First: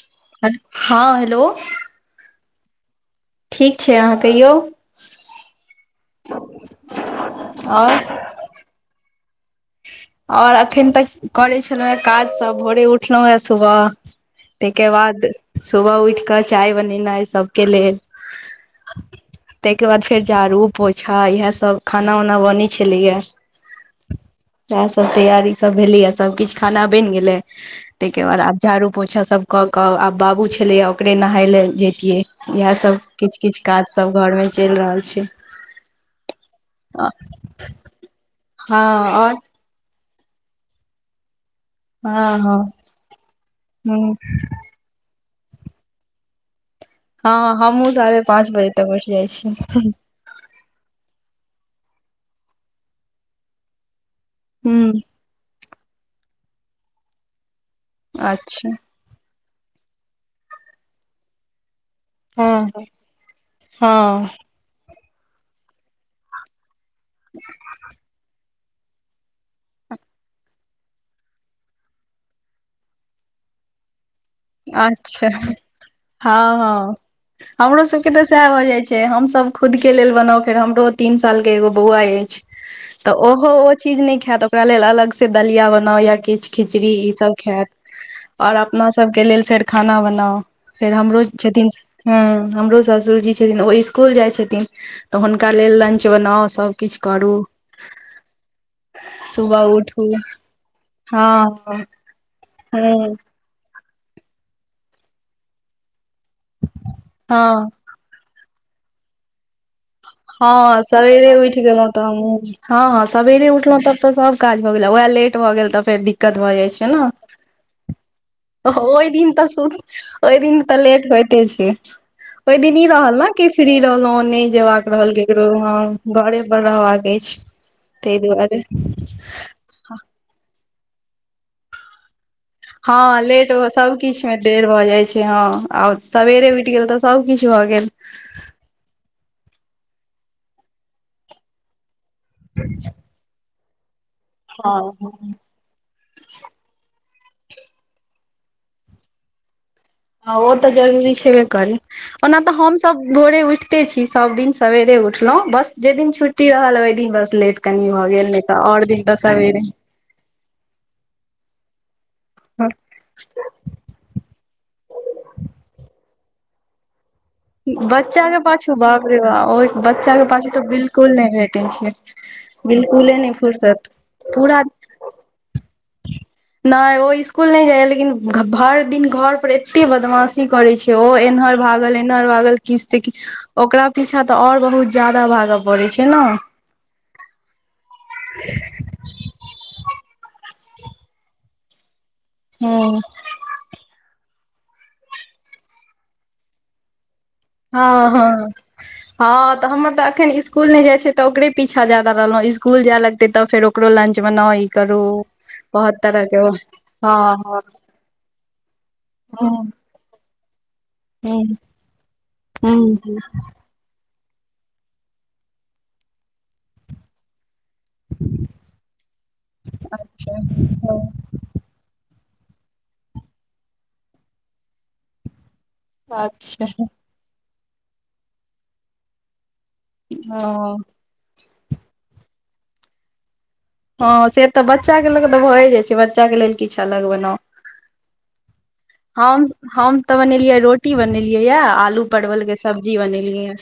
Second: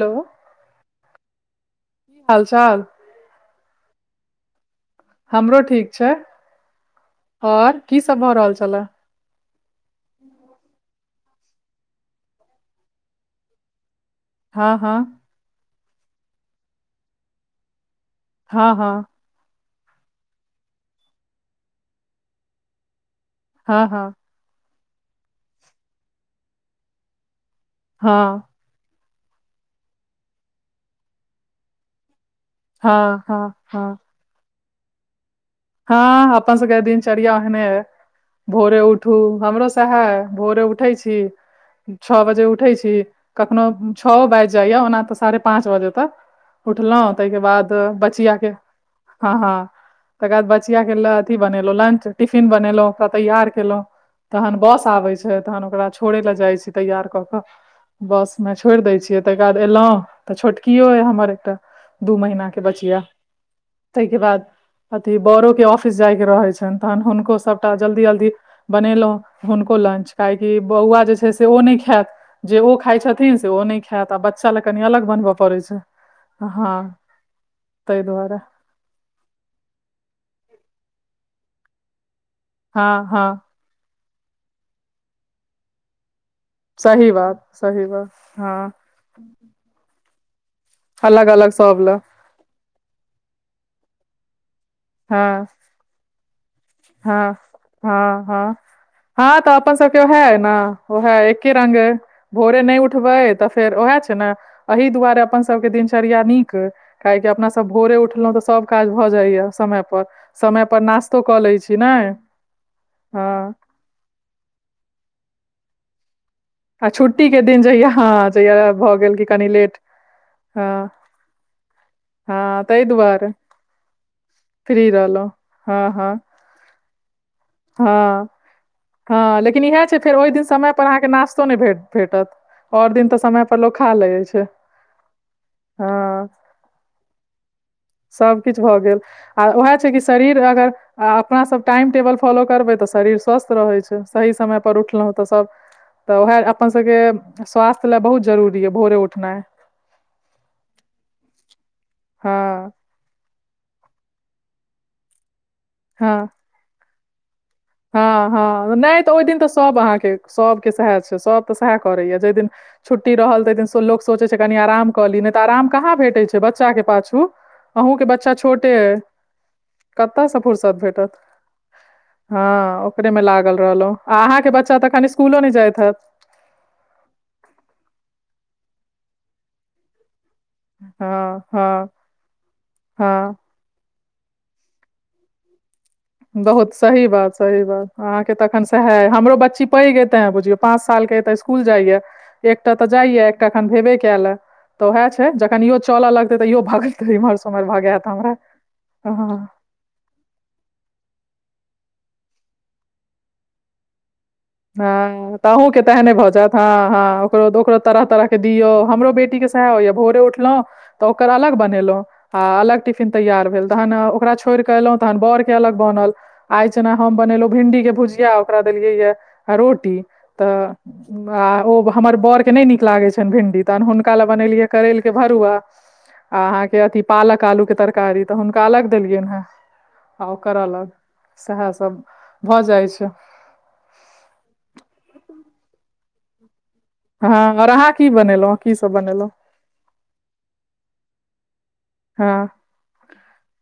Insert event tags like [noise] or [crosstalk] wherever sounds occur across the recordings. Hello हँ hello हालचाल ठीक छै अहाँ कहियऔ हमरो ठीक छै और की आओर सब भऽ रहल छलए ओर अखन तक करै छलहुँं हे काजसभ भोरे उठलो हे सुबह हँ ताइके हँ बाद सुबह उठि कऽ चाय बनेनाइ सभके लेल हँ हँ ताइके बाद फेर झाड़ू पोछा इएहसभ खाना उना बनैत छलैए हँ हँ इएह सब तैयारी सब भेली य सब किछ खाना बइन गेले तेइ के बाद हँ आब झाड़ू पोछा सब कऽ कऽ आब बाबू छलैए ओकरे नहाइ लए जैतियै इएहसभ हँ किछ हँ किछ हँ काजसभ घरमे चैल रहल छै हँ अपन सबके दिनचर्या ओहने है भोरे हँ उठू आओर हमरो सब [unintelligible] भोरे उठै छी छओ हँ बजे हँ उठै छी कखनो ह छओ बाइज जाइए ओना तऽ साढ़े पाँच बजे तक उठलो तेइ के हँ बाद हमहुँ साढ़े बच्चीया पाँच के बजे तक उठि जाइ हँ छी हँ तकर बाद बच्चीआके ल अथि बनेलहुँ लंच टिफिन बनेलहुँ ओकरा तैयार केलहुँ तहन बस हूँ आबै छै तहन ओकरा छोड़य लए जाइ छी तैयार कऽ कऽ बस मे अच्छा छोइड़ दै छियै ताकर बाद एलहुँ तऽ छोटकियो य हमर एकटा दू महीना के हँ बच्चिया ताहिके हँ बाद अथि बरोके ऑफिस जायके रहैत छनि तहन हुनको सभटा जल्दी जल्दी बनेलहुँ हुनको लंच काहेकि बौआ जे छै से ओ नय खायत जे ओ खाइ छथिन से ओ नय है आ बच्चा कनि अलग अच्छा बनबय पड़ै छै हँ हँ हमरो ताहि सबके तऽ दुआरे सएह भऽ जाइ छै हमस खुद के लेल बना फेर हमरो तीन साल के एगो बौआ अछि हँ तऽ हँ ओहो चीज नय खायत ओकरा लेल अलग से दलिया बनाउ या किछु खिचड़ी सही ई सब बात खायत सही बात और हँ अपना के लेल फेर खाना बनाउ फेर हमरो अलग अलग छथिन सब लए ह हमरो ससुर जी लेकीन ओ इसकुल जाइ छथिन तऽ हँ हुनका लेल लंच बनाउ सभ हँ हँ हँ हँ तऽ सुबह अपन सबके उठू ओहा हे न ओ है एकी रङंग हँ भोरे नय हँ उठबै तऽ फेर उएह छै ने एही दुआरे अपन सभके दिनचर्या नीक काहेक अपना सब हँ भोरे उठलों तऽ सब काज भ जाय या समय पर समय पर हँ नाास्तो सबेरे कऽ लय छी [inaudible] ने हँ हँ सब सेरे उठलहुँ तब तऽ सब काज भऽ गेल वएह लेट भऽ गेल तऽ फेर दिक्कत भऽ जाइ छै आ ने छुट्टी के दिन जहिया हँ जहिया भऽ ओहि गेल कि दिन तऽ कनि सु लेट ओइ दिन तऽ हँ लेट होइते छै ओहि हँ दिन ताहि ई रहल दुआरे ने कि फ्री रहलहुं नय जेबाका फ्री रहल रहलहुँ ककरो हँ हँ व घरे पर रहबाक अछि तै हँ दुआरे हँ लेकिन इएह छै फेर ओहि दिन समय पर अहाँके नास्तो नै भेट भेटत आओर दिन तऽ हँ लेट समयपर लोक खा सब लै किछु मे छै देर भऽ जाइ छै हँ आ हँ सवेरे उइठ गेल तऽ सबकिछ भऽ गेल सभकिछु भऽ गेल आ उएह छै कि शरीर अगर आ अपना सभ टाइम टेबल फॉलो करबै तऽ शरीर स्वस्थ रहै छै, सही समयपर उठलौ हँ तऽ सभ तऽ उएह अपन सभके स्वास्थ्य लए बहुत जरूरी यऽ भोरे उठनाइ। ह ओ तऽ जरूरी छेबे करै, ओना हँ तऽ हम सब भोरे उइठते छीयै सब दिन सबवेरे उठलहुँ बस जेहि दिन हँ छुट्टी रहल ओहि दिन बस लेट कनि भऽ हँ गेल नहि तऽ हँ आओर नै तऽ ओहि दिन तऽ सवेरे सभ अहाँके सभके सेहे छै सभ तऽ सएह करेया जहि दिन छुट्टी रहल ते दिन लोक सोचे छै कनी आराम क ली नै तऽ आराम कहाँ भेटे छै, बच्चा के पाछू अहूँके बच्चा के पाछू छोटे त अइ बाप रे बाप ओ बच्चा के कतऽसँ पाछू तऽ फुर्सत भेटत बिलकुल नै भेटै छै, हँ ओकरे बिल्कुले मे नहि लागल फुर्सत रहलहुँ आ अहाके पूरा बच्चा तऽ एखन स्कुलो ने जाइत हेएत नै ओ ईस्कूल नै जाय लेकिन भर दिन घर पर एते बदमाश की करै छै ओ हँ एन्हर हँ भागल एन्हर भागल किस त हँ कि ओकरा पीछा त और बहुत जदा भाग पड़ै छै, ने बहुत सही बात सही बात अहाँके त एखन त है हमरो बच्ची पैघ ए ते बुझियो पाँच साल के तऽ स्कूल जाइया एकटा तऽ हँ जाइया एखन भेबे कयले तऽ वएह छै जखन इहो चलऽ लगते त इयो भगलते इमहर स हँ हँ हँ। तऽ हमर तऽ अखन स्कूल नै जाय छै तऽ ओकरे पीछा ज जादा रहलों ईस्कूल जे लते त फेर ओकरो लंच बनाउ ई करू हँ तहूँ के बहुत तेहने तरह भऽ के जायत हँ हँ ओकरो तरह तरह दियौ हमरो बेटी के सेह होय य भोरे उठलौ त‌ओकर अलग हूँ बनेलौ आ अलग हूँ टीफिन हूँ तैयार भेल ओकरा छोइड़ के अइलो त बोर के अलग बनल आई छन् हम बनेलो भिंडी के भुजिया अउकर देलीये य रोटी अच्छा आ ओ हमर बड़ के नै नीक लागैत छैन भिंडी तहन हुनका ले बनेलियै करैल के भरुआ आ अच्छा अहाँके अथि पालक आलू के तरकारी तऽ हुनका अलग देलियनि हेँ। आ ओकरऽ हँ अलग सेएह सब भऽ जाइ छै, हँ से तऽ बच्चा के ल तऽ भए जाय छै बच्चा के लेल किछ अलग बनाउ अओर अहाँ की बनेलहुं हम हम तऽ बनेलियै रोटी बनेलियै यए आलू परवलके हँ सब्जी बनेलियै य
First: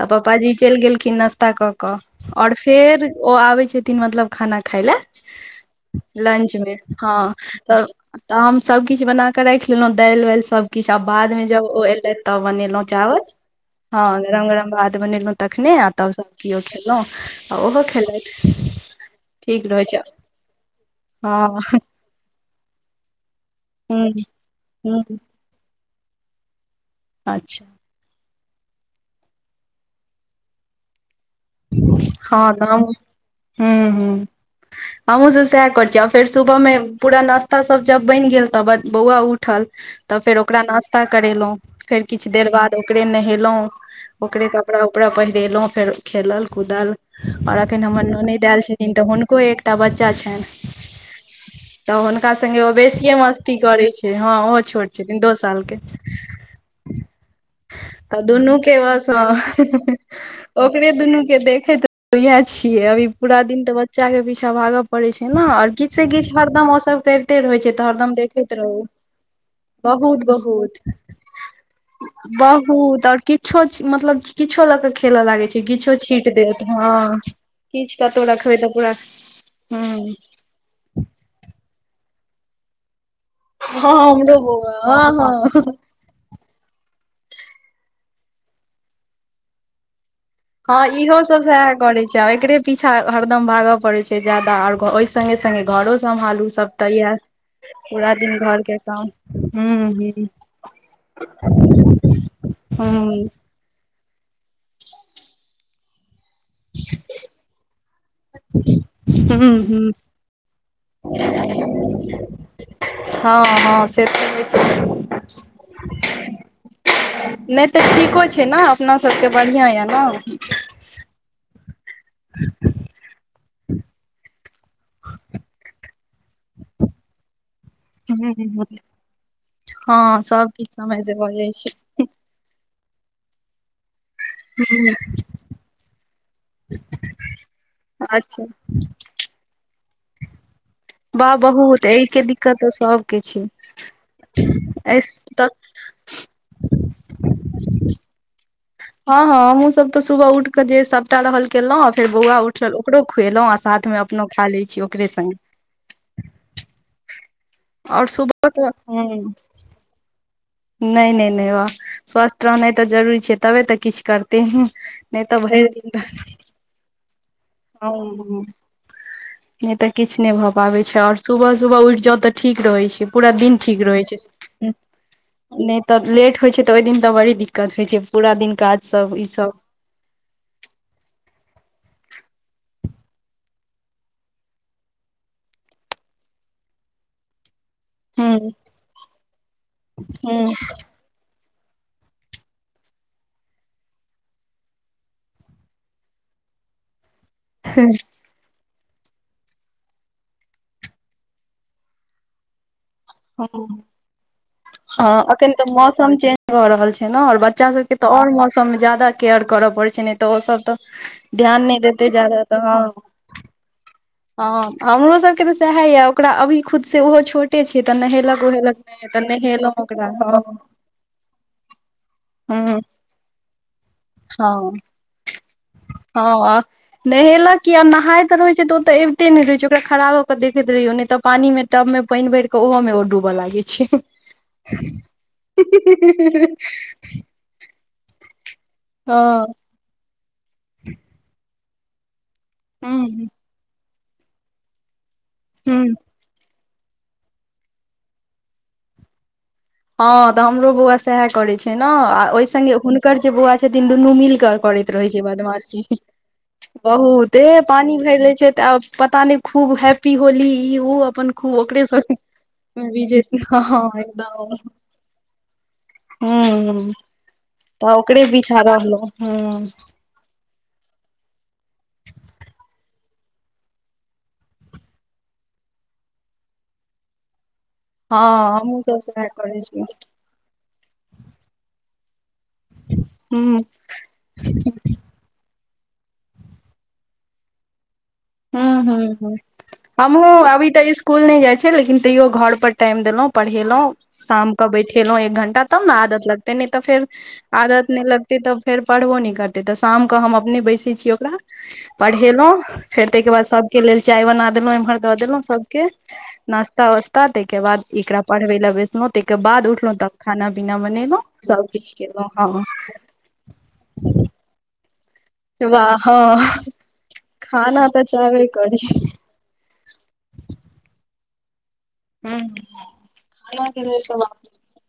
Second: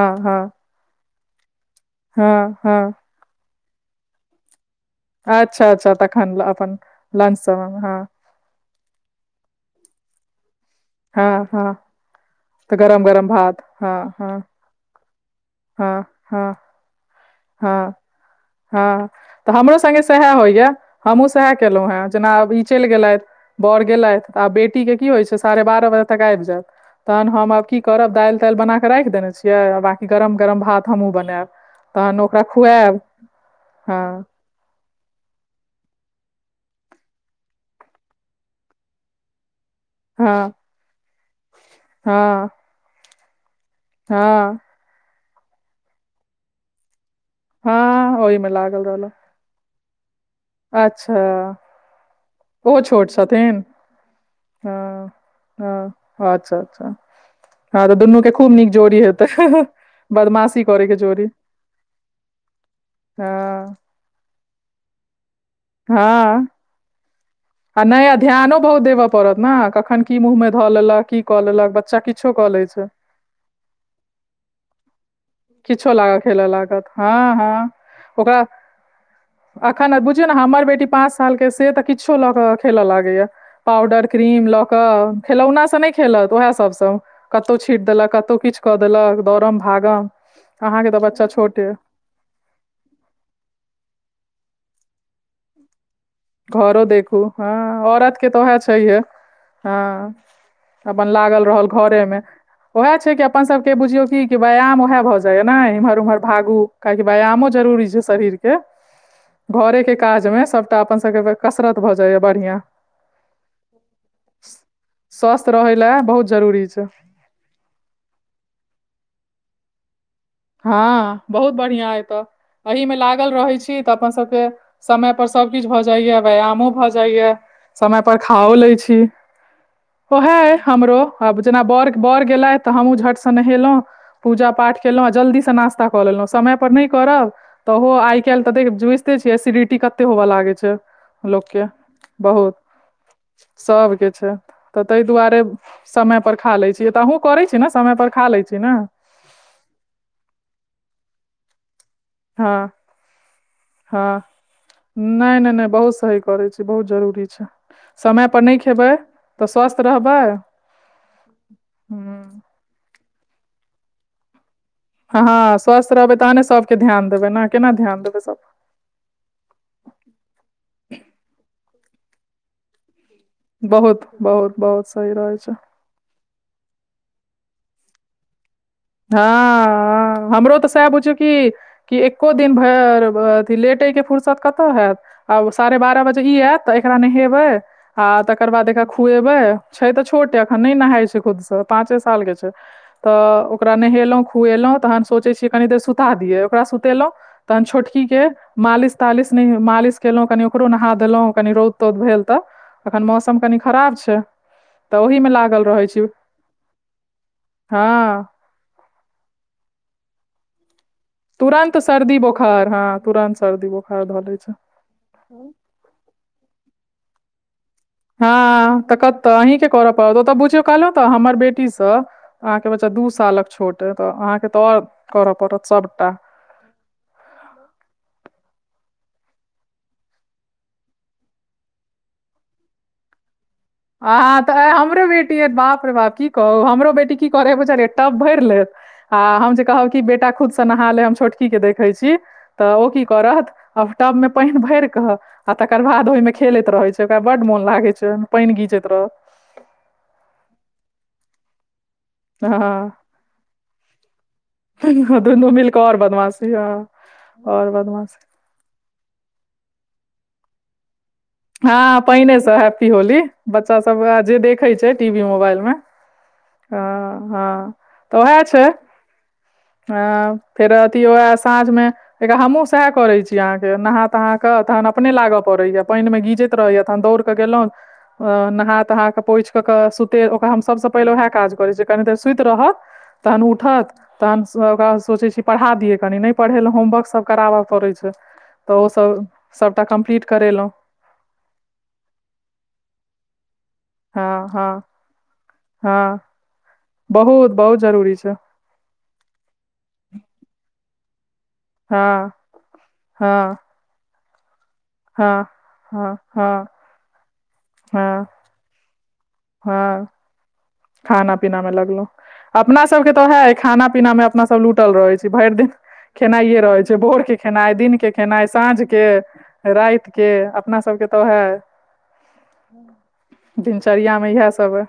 तऽ हँ पप्पाजी चैल गेलखिन नाास्ता कऽ कऽ हँ आओर हँ फेर ओ आबै छथिन मतलब खाना खाय ल अच्छा अच्छा तखन ल- लंचमे अपन हँ लंच समय मे त। हँ तऽ हम सभकिछ बना के रैख लेलहुँ दैल वैल सभकिछ आ हँ बादमे जब हँ ओ एयलैथ तब तऽ बनेलौ गरम चावल गरम भात हँ गरम गरम भात बनेलौ तखने आ हँ तब सभ हँ केओ खेलहुँ आ ओहो हँ खेलेथ हँ तऽ हमरो संगे‌ सएह होइए हमहूँ हँ सएह ह कलो हे जेना आब ई चैल गेलैथ। बर गेलैथ आब बेटी के की ह होइ छै साढ़े बारह बजे तक आइब जेएब तहन हम अच्छा आब की। करब दैल तैल बना कऽ रैख देने छियै बाँकी गरम गम भात हमहुँ बनूएब तहन ओकरा खुएब हुॅं हुॅं [inaudible] हमहूँ सब सएह कर छीयै आ फेर सुबह मे पूरा नाास्ता सब जब बनि गेल तब बौआ उठल तऽ फेर हँ ओकरा नास्ता करेलहुँ फेर किछु देर हँ बाद ओकरे नहेलहुँ ओकरे हँ कपड़ा कपड़ा पहिरेल हुॅं फेर खेलल कूदल आर अखन हमर हँ ननद ओहिमे एल लागल छथिन तऽ रहलहुँ हुनको एक टा बच्चा छनि। अच्छा। तऽ हुनका सगे ओ ओहो छोट बेसियए मस्ती छथिन करैत छै हँ ओहो छोट छथिन दो साल के। हँ अच्छा अच्छा हँ तऽ दुनू के खूब नीक जोड़ी हेतै बदमाशी एके करैके दुनू जोड़ी के देखे इह छियै अभी हँ पूरा दिन तऽ बच बच्चा के पीछा भागय पड़े छै ने और किछ से किछ। हँ हरदम ओ सब कर आ नया ध्यानो बहुत देबऽ पड़त ने कखन की बहुत मुँह में धऽ बहुत लेलक की कऽ लेलक बच्चा किछु बहुत और किछो मतलब किछो ल के खेल लाग किछो लागऽ छीट खेलऽ देत लागत हँ किछु कतहु रखबै तऽ पूरा एखन हूँ बुझियौ न हमर बेटी पाँच सालके से तऽ किछो लऽ कऽ खेलय लागैए। हँ पाउडर हमरो क्रीम ल बौआ के हँ हँ खेलौना से नय खेलत उएह सभ सँ कतहु छीट देलक कतहु किछु कऽ देलक दौड़ब भागब। हँ इहो सब सएह करै छै आ एकरे पीछा हरदम भागय पड़े छै जयदा और ओहि संगे सगे घरो सम्भालू सब घरो तऽ य देखू हँ पूरा औरतके दिन तऽ उएह घर के छैहे काम हु हँ हु। अपन लागल रहल घरे मे वएह छै हूँ कि अपन सब के बुझियौ की व्यायाम उह भए जाया ने इमहर उम्हर भागू किएकी व्यायामो जरुररी छै शरीर के। घरे हूँ के काज मे सबटा [unintelligible] हँ हँ से तऽ होइ स्वस्थ रहय लए बहुत छै। जरूरी छै नय तऽ ठीको छै ने अपना सभ के बढ़िआँ यए न हँ बहुत बढ़िया एतऽ [inaudible] एहि मे लागल रहै छी तऽ अपन सबके समय पर सभ किछु भऽ जाइएा व्यायामो भऽ जाइए। समय पर खाओ ले छी हँ सब ओहे किछ हमरो समय से भऽ आब जाइ जेना बर छै बर गेलथि तऽ हमहहुँ झट से नहेलहुँ पूजा पाठ केलहुँ आ जल्दी से नाास्ता कऽ लेलहुं समय पर नय करब त ओहो आइ काल्हि अच्छा तऽ देख जुझिते छिय एसिडिटी कते होवे लागे छै। वाह लोकके बहुत एहिके दिक्कत बहुत तऽ सबके छै सभके छै तऽ एहि ताहि दुआरे तऽ समय पर खा लै छीयै तऽ अहुँ करै छी ने समय पर खा लै छी न हँ हँ हम सब त सुबह उठऽ जे कटा रहल केलहुँ आ फेर बौआ हँ उठल ओकरो खुएलहुँ आ साथ मे अपन खा लै छी ओकरे सगे नय नय बहुत सही। करै छी बहुत जरूरी छै आओर समय परर सुबह नहि तऽ खेबै तऽ स्वस्थ रहबै नय नय नय वाह ह स्वस्थ रहनाइ तऽ जरूरी छै तबे तऽ किछु कर ते नै तऽ भरि दिन त के ध्यान देबै न [unintelligible] नय तऽ किछु नय भऽ पाबै छै आओर सुबह सुबह उठि जाउ तऽ ठीक रहैत छै। पूरा दिन ठीक रहै बहुत छै, बहुत बहुत सही रहै छै नै तऽ लेट होइ छै तऽ ओहि दिन तऽ बड़ी दिक्कत होइ छै पूरा दिन काज सब हँ ई सब हँ हमरो तऽ सेएह बुझियौ कि कि एक्को दिन भर अथि लेटयके फुुरसत कतऽ हैत आब साढ़े बारह बजे ई ऐेत तऽ एकरा नहेबै आ तकर हूँ बाद एकरा खुएबे छै तऽ छोट हूँ अखन नय नहाय छै खुद से पाचे साल के छै त ओकरा नहयेलो खुएलो तखन सोचै छियै कनि देर सुता दियै ओकरा सुतेलहुँ तखन छोटकीके मालिश तालिश नय मालिश केलो कनि ओकरो नहा देलहुँ कनि रौद तौद भेल तऽ तखन मौसम कनि खराब छैय हँ अखन तऽ मौसम चेंज भऽ रहल छै न और बच्चा सब के तऽ हँ और मौसम सबमे ज्यादा केयर करय पड़ैत छै ने तऽ ओसब तऽ ध्यान तुरंत नहि देते सर्दी जादा बोखार हँ तुरंत सर्दी बोखार धलै ह हमरो सब के तऽ सेएह ऐ ओकरा अभी खुद से ओहो छोटे छै तऽ नय ह हँ तऽ कतऽ अहीं के करऽ पड़त ओत बुझियौ कहलहु तऽ हमर बेटी तऽ अहाँ के हँ बच्चा दू सालक छोट अऽ अहाँ के तऽ हँ और करऽ पड़त सबटा [unintelligible] नहेलक कि आ नहैत रहे छै तऽ ओ तऽ अबिते नय रहैत छै ओकरा खरा भऽ के देखैत रहियै नै तऽ पानी मे तब मे पैइन भैर के ओहो में ओ डूबऽ लागै छै आहा तऽ हमरो बेटी ऐ बाप रे बाप की कहू हमरो बेटी की करे बुझल अइ टब भैर लेत आ हम हँ कहब कि बेटा खुद त नहा ले हम छोटकी के देखै छी तऽ ओ की हुँ करत अब टब मे पैन भैर कऽ आ तकर हुँ बाद ओइमे खेलैत रहे छै ओकरा बड मोन लागै छै ओइमे पैइन गीजैत रहत हँ तऽ हमरो बौआ सेएहे करै छै न ओहि संगे हँ हुनकर जे बौआ छथिन दुनू मिल कऽ करैत रहै छै दुनू मिल कऽ बदमाशी आओर बदमाशी हँ बहुते आओर पानी बदमाशी भैर लै छै तऽ आ पता नय खूब हैप्पी होली ई उ अपन खूब ओकरे हँ सब पैने से हैप्पी विजय होली बच्चा हँ सब जे देखे छै टीवी मोबाइल में हँ तऽ ओकरे पिछा रहलों ह ह फेर अथी वए साँझ मे एक हमहुँ सेएहे करैत छी अहाँके नहा तहा कऽ अहाँके तहन अपने लागय पड़ैया पानी मे गीजैत रहैए तहन दौड़ गेलौ हँ हमहुँ नहा सब तहा कऽ सएह पोछि करै क छी हूं कऽ ओकरा हम सबस पहिले वैह काज करै छी कनी देर सुइत रहत तहन उठत तहन स तहन सोचै छी पढ़ा दियै कनी नय पढ़ेलहु होमवर्क सब कराबय पड़ै छै तऽ हूँ ओ हूँ सब हूँ सबटा कम्प्लीट हमहूँ करेलहुँ अभी तऽ इस कूल नै जाय छै लेकिन तैयो घर पर टाइम देलो पढ़ेलो हँ शाम के हँ बैठेलो एक घंटा तब ने हँ आदत लगतै नय तऽ फेर बहुत बहुत आदत नै जरूरी छै लगतै तब फेर पढ़बो नय करतै तऽ शामकऽ हम अपने बैसै छी ओकरा हँ पढ़ेलो तेइ के बाद हँ सब के लेल चाय बना देलों इम्हर द देलौ हँ सबके हँ हँ नाश्ता वा ता तैके बाद एकरा हँ पढ़बय लए बैसलो तैके बाद उठलो हँ त खाना पीना बनेलो सभकिछु केलो हँ तोहे अइ खाना पीना मे अपना सब लूटल रहै छी भेइर दिन वाह हँ खेनाइए रहै छै भोरके खेनाइ खाना तऽ दिनके चाहबे खेनाइ करी साँझके राइत के अपना सबके तऽ उहे ह खाना दिनचर्या मे इएह सब अइ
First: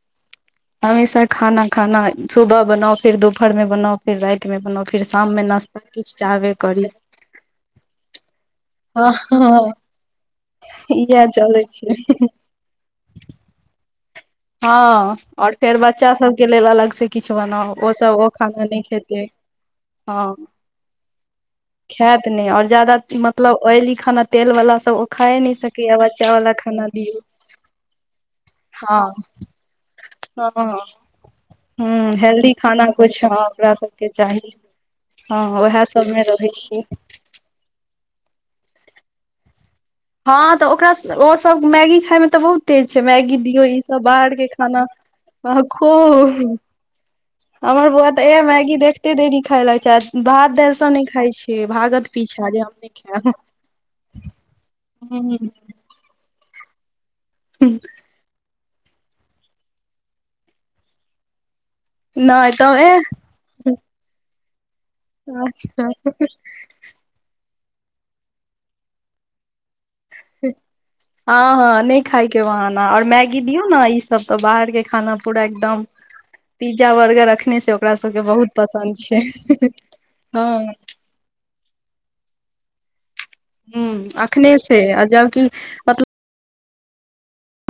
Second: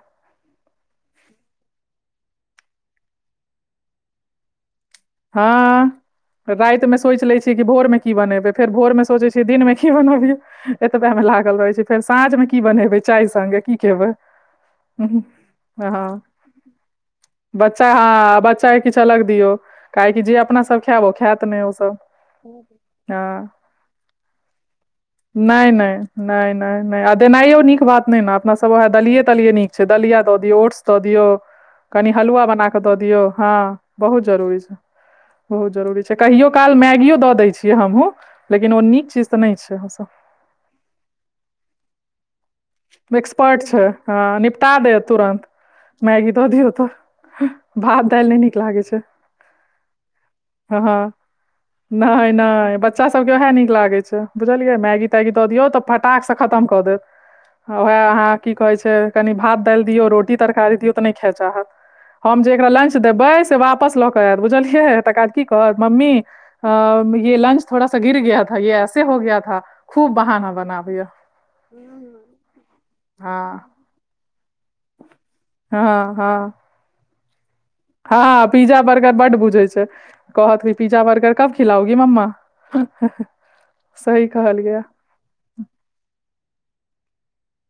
अहिस खाना खाना सुबह बनाउ फिर दुपहर में बनाउ फेर रातिमे बनाउ फेर शाममे नाश्ता हँ किछ चाहबे राति करी मे सोचि लै भोर मे कि बनेबै फेर भोर मे सोचे छियै दिन मे की बनबियै एतबेए में इएह लागल चलै रहै छै फेर साँझ मे की बनेबै चाय संगे की खेबै हँ और फेर बच्चा हँ सब के लेल अलग से किछु बनाउ ओ सब ओ खाना नै किछ अलग दियौ काहेकि जे अपना सब खायब खायत नय ओ सब खायत नहि और ज्यादा हँ मतलब ऑयली खाना तेल वाला सब ओ खाए नहि नहि सकैया बच्चा वाला नहि नहि खाना नहि आ दियौ देनाइयो नीक बात नहि ने अपना सब वह हँ देलिये तलिये नीक से दलिया द दियौ, ओट्स दऽ दियौ कनि ह हलुवा हेल्दी बना क खाना दऽ कुछ दियौ हँ हाँ ओकरा सबके बहुत चाही जरूरी छै। हँ बहुत उएह जरूरी छै सबमे रहै कहियो काल छी मैगियो दऽ दैछियै हमहूँ लेकिन ओ नीक चीज तऽ नै छै हँ तऽ ओकरा स ओ सब मैगी खााय मे तऽ बहुत तेज छै मैगी एक्सपर्ट दियौ ई छै सब बाहर हँ के निपटा खाना देत तुरन्त वहा खु मैगी दऽ दियौ तऽ हमर भात बौआ तऽ दालि नहि ऐह नीक मैगी लागै छै देखते देरी खाय लागै छै आ भात दाइल सब हँ नै खाय छै भागत नहि, पीछा जे हम नहि, बच्चा सभके खायब उएह नीक लागैत छै, बुझलियै मैगी तैगी दऽ दियौ तऽ। फटाक सँ खतम कऽ देत। हाँ उहाए अहाँ की कहै छै कनि भात दालि दियौ रोटी तरकारी दियौ तऽ नहि खाऽ चाहत। हम नहि जे एकरा तऽ ए लंच देबै से वापस लऽ केऽ आयत बुझलियै। तकर बाद की कहत मम्मी अं ये लंच थोड़ा सा गिर गया था ये ऐसे हो गाया था। खूब बहाना बनाबैया हाँ-हाँ नहि खायके बाहाना आओर मैगी दियौ हँ ने ई सब त बाहरके खाना पूरा एकदम हँ पिज्जा बर्गर अखने से ओकरा सबके हाँ-ह बहुत पिज्जा पसन्द बर्गर छै बड्ड बुझैत छै कहत कि हँ पिज्जा बर्गर कब खिलाओगी मम्मा हँ-हह हूँ अखने से आ जब कि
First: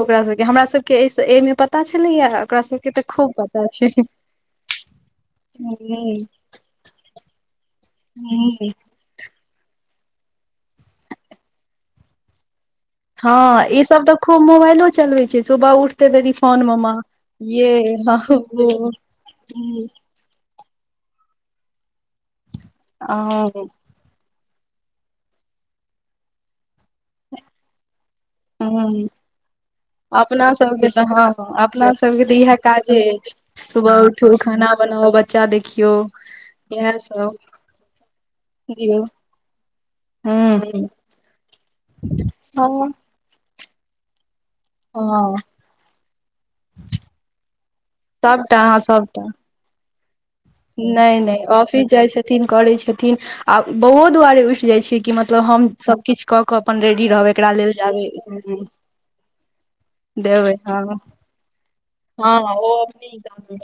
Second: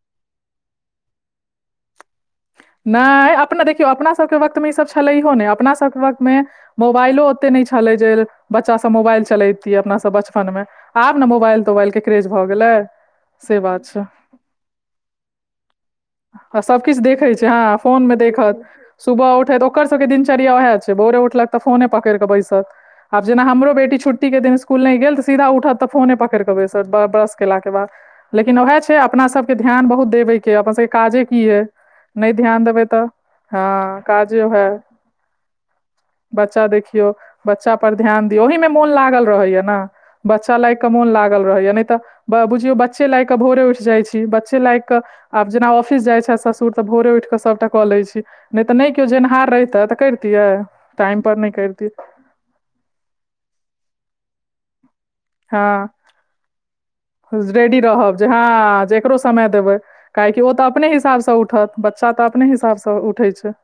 ओकरा सबके हमरा सभके एहिसँ एहिमे पता छलैया ओकरा सबके तऽ खूब नहि अपना पता छै देखियौ अपना सबके वक्तमे ई सब छलैइहो नहि। अपना सबके वक्तमे मोबाइलो ओतेक नहि छलै जे बच्चासभ मोबाइल चलैत अपना सब बचपन मे, आब ने मोबाइल तोबाइलके क्रेज भऽ गेलै। से हाँ ई बात छै सब तऽ खूब मोबाइलो चलवै छै सुबह उठते देरी सब फोनमे किछु देखे छै हाँ फोनमे देखत सुबह उठत ओकर सबके दिनचर्या वएहे छै भोरे उठलक त फोने पकरि के बैसत आब जेना हँ हमरो बेटी छुट्टीके दिन स्कुल नहि गेल तऽ सीधा उठत तऽ फोने पकड़ि कऽ बैसत ब्रश केलाकके बाद। लेकिन ओहाए छै हँ अपना सबके ध्यान बहुत देबैके या अपना सबके काजे की आए अपना सबकें त इएह काजे अछि सुबह उठू, काजे ओएह खाना बनाउ, बच्चा देखियौ। बच्चा इएह देखियौ, सब बच्चा पर ध्यान दियऔ ओहिमे मोन दियौ लागल रहैया ने हूँ बच्चा लागि कऽ मन मोन लागल रहैया नै तऽ बाबूजी ओ हूँ हँ बच्चे लागि कऽ भोरे उठि जाइ छी, बच्चे लागि कऽ हँ आब जेना ऑफिस जाइ छै तऽ भोरे उठि कऽ सबटा कऽ लै छी सबटा नहि तऽ अहाँ नहि केओ सबटा जेनहार रहिता तऽ करितियै। नहि टाइम पर नहि ऑफिस करितियै जाइ छथिन, करै छथिन आ बौओ दुआरे उठि जाइ छियै कि मतलब हम हँ सबकिछु कऽ के अपन रेडी रहब एकरा लेल रेडी जाबै रहब जे हँ जे एकरो समय देबै काहेकि ओ देबै तऽ अपने हिसाबसँ उठत बच्चा तऽ अपने हाँ-हाँ ओ हिसाबसँ अपने उठै हिसाब छै सँ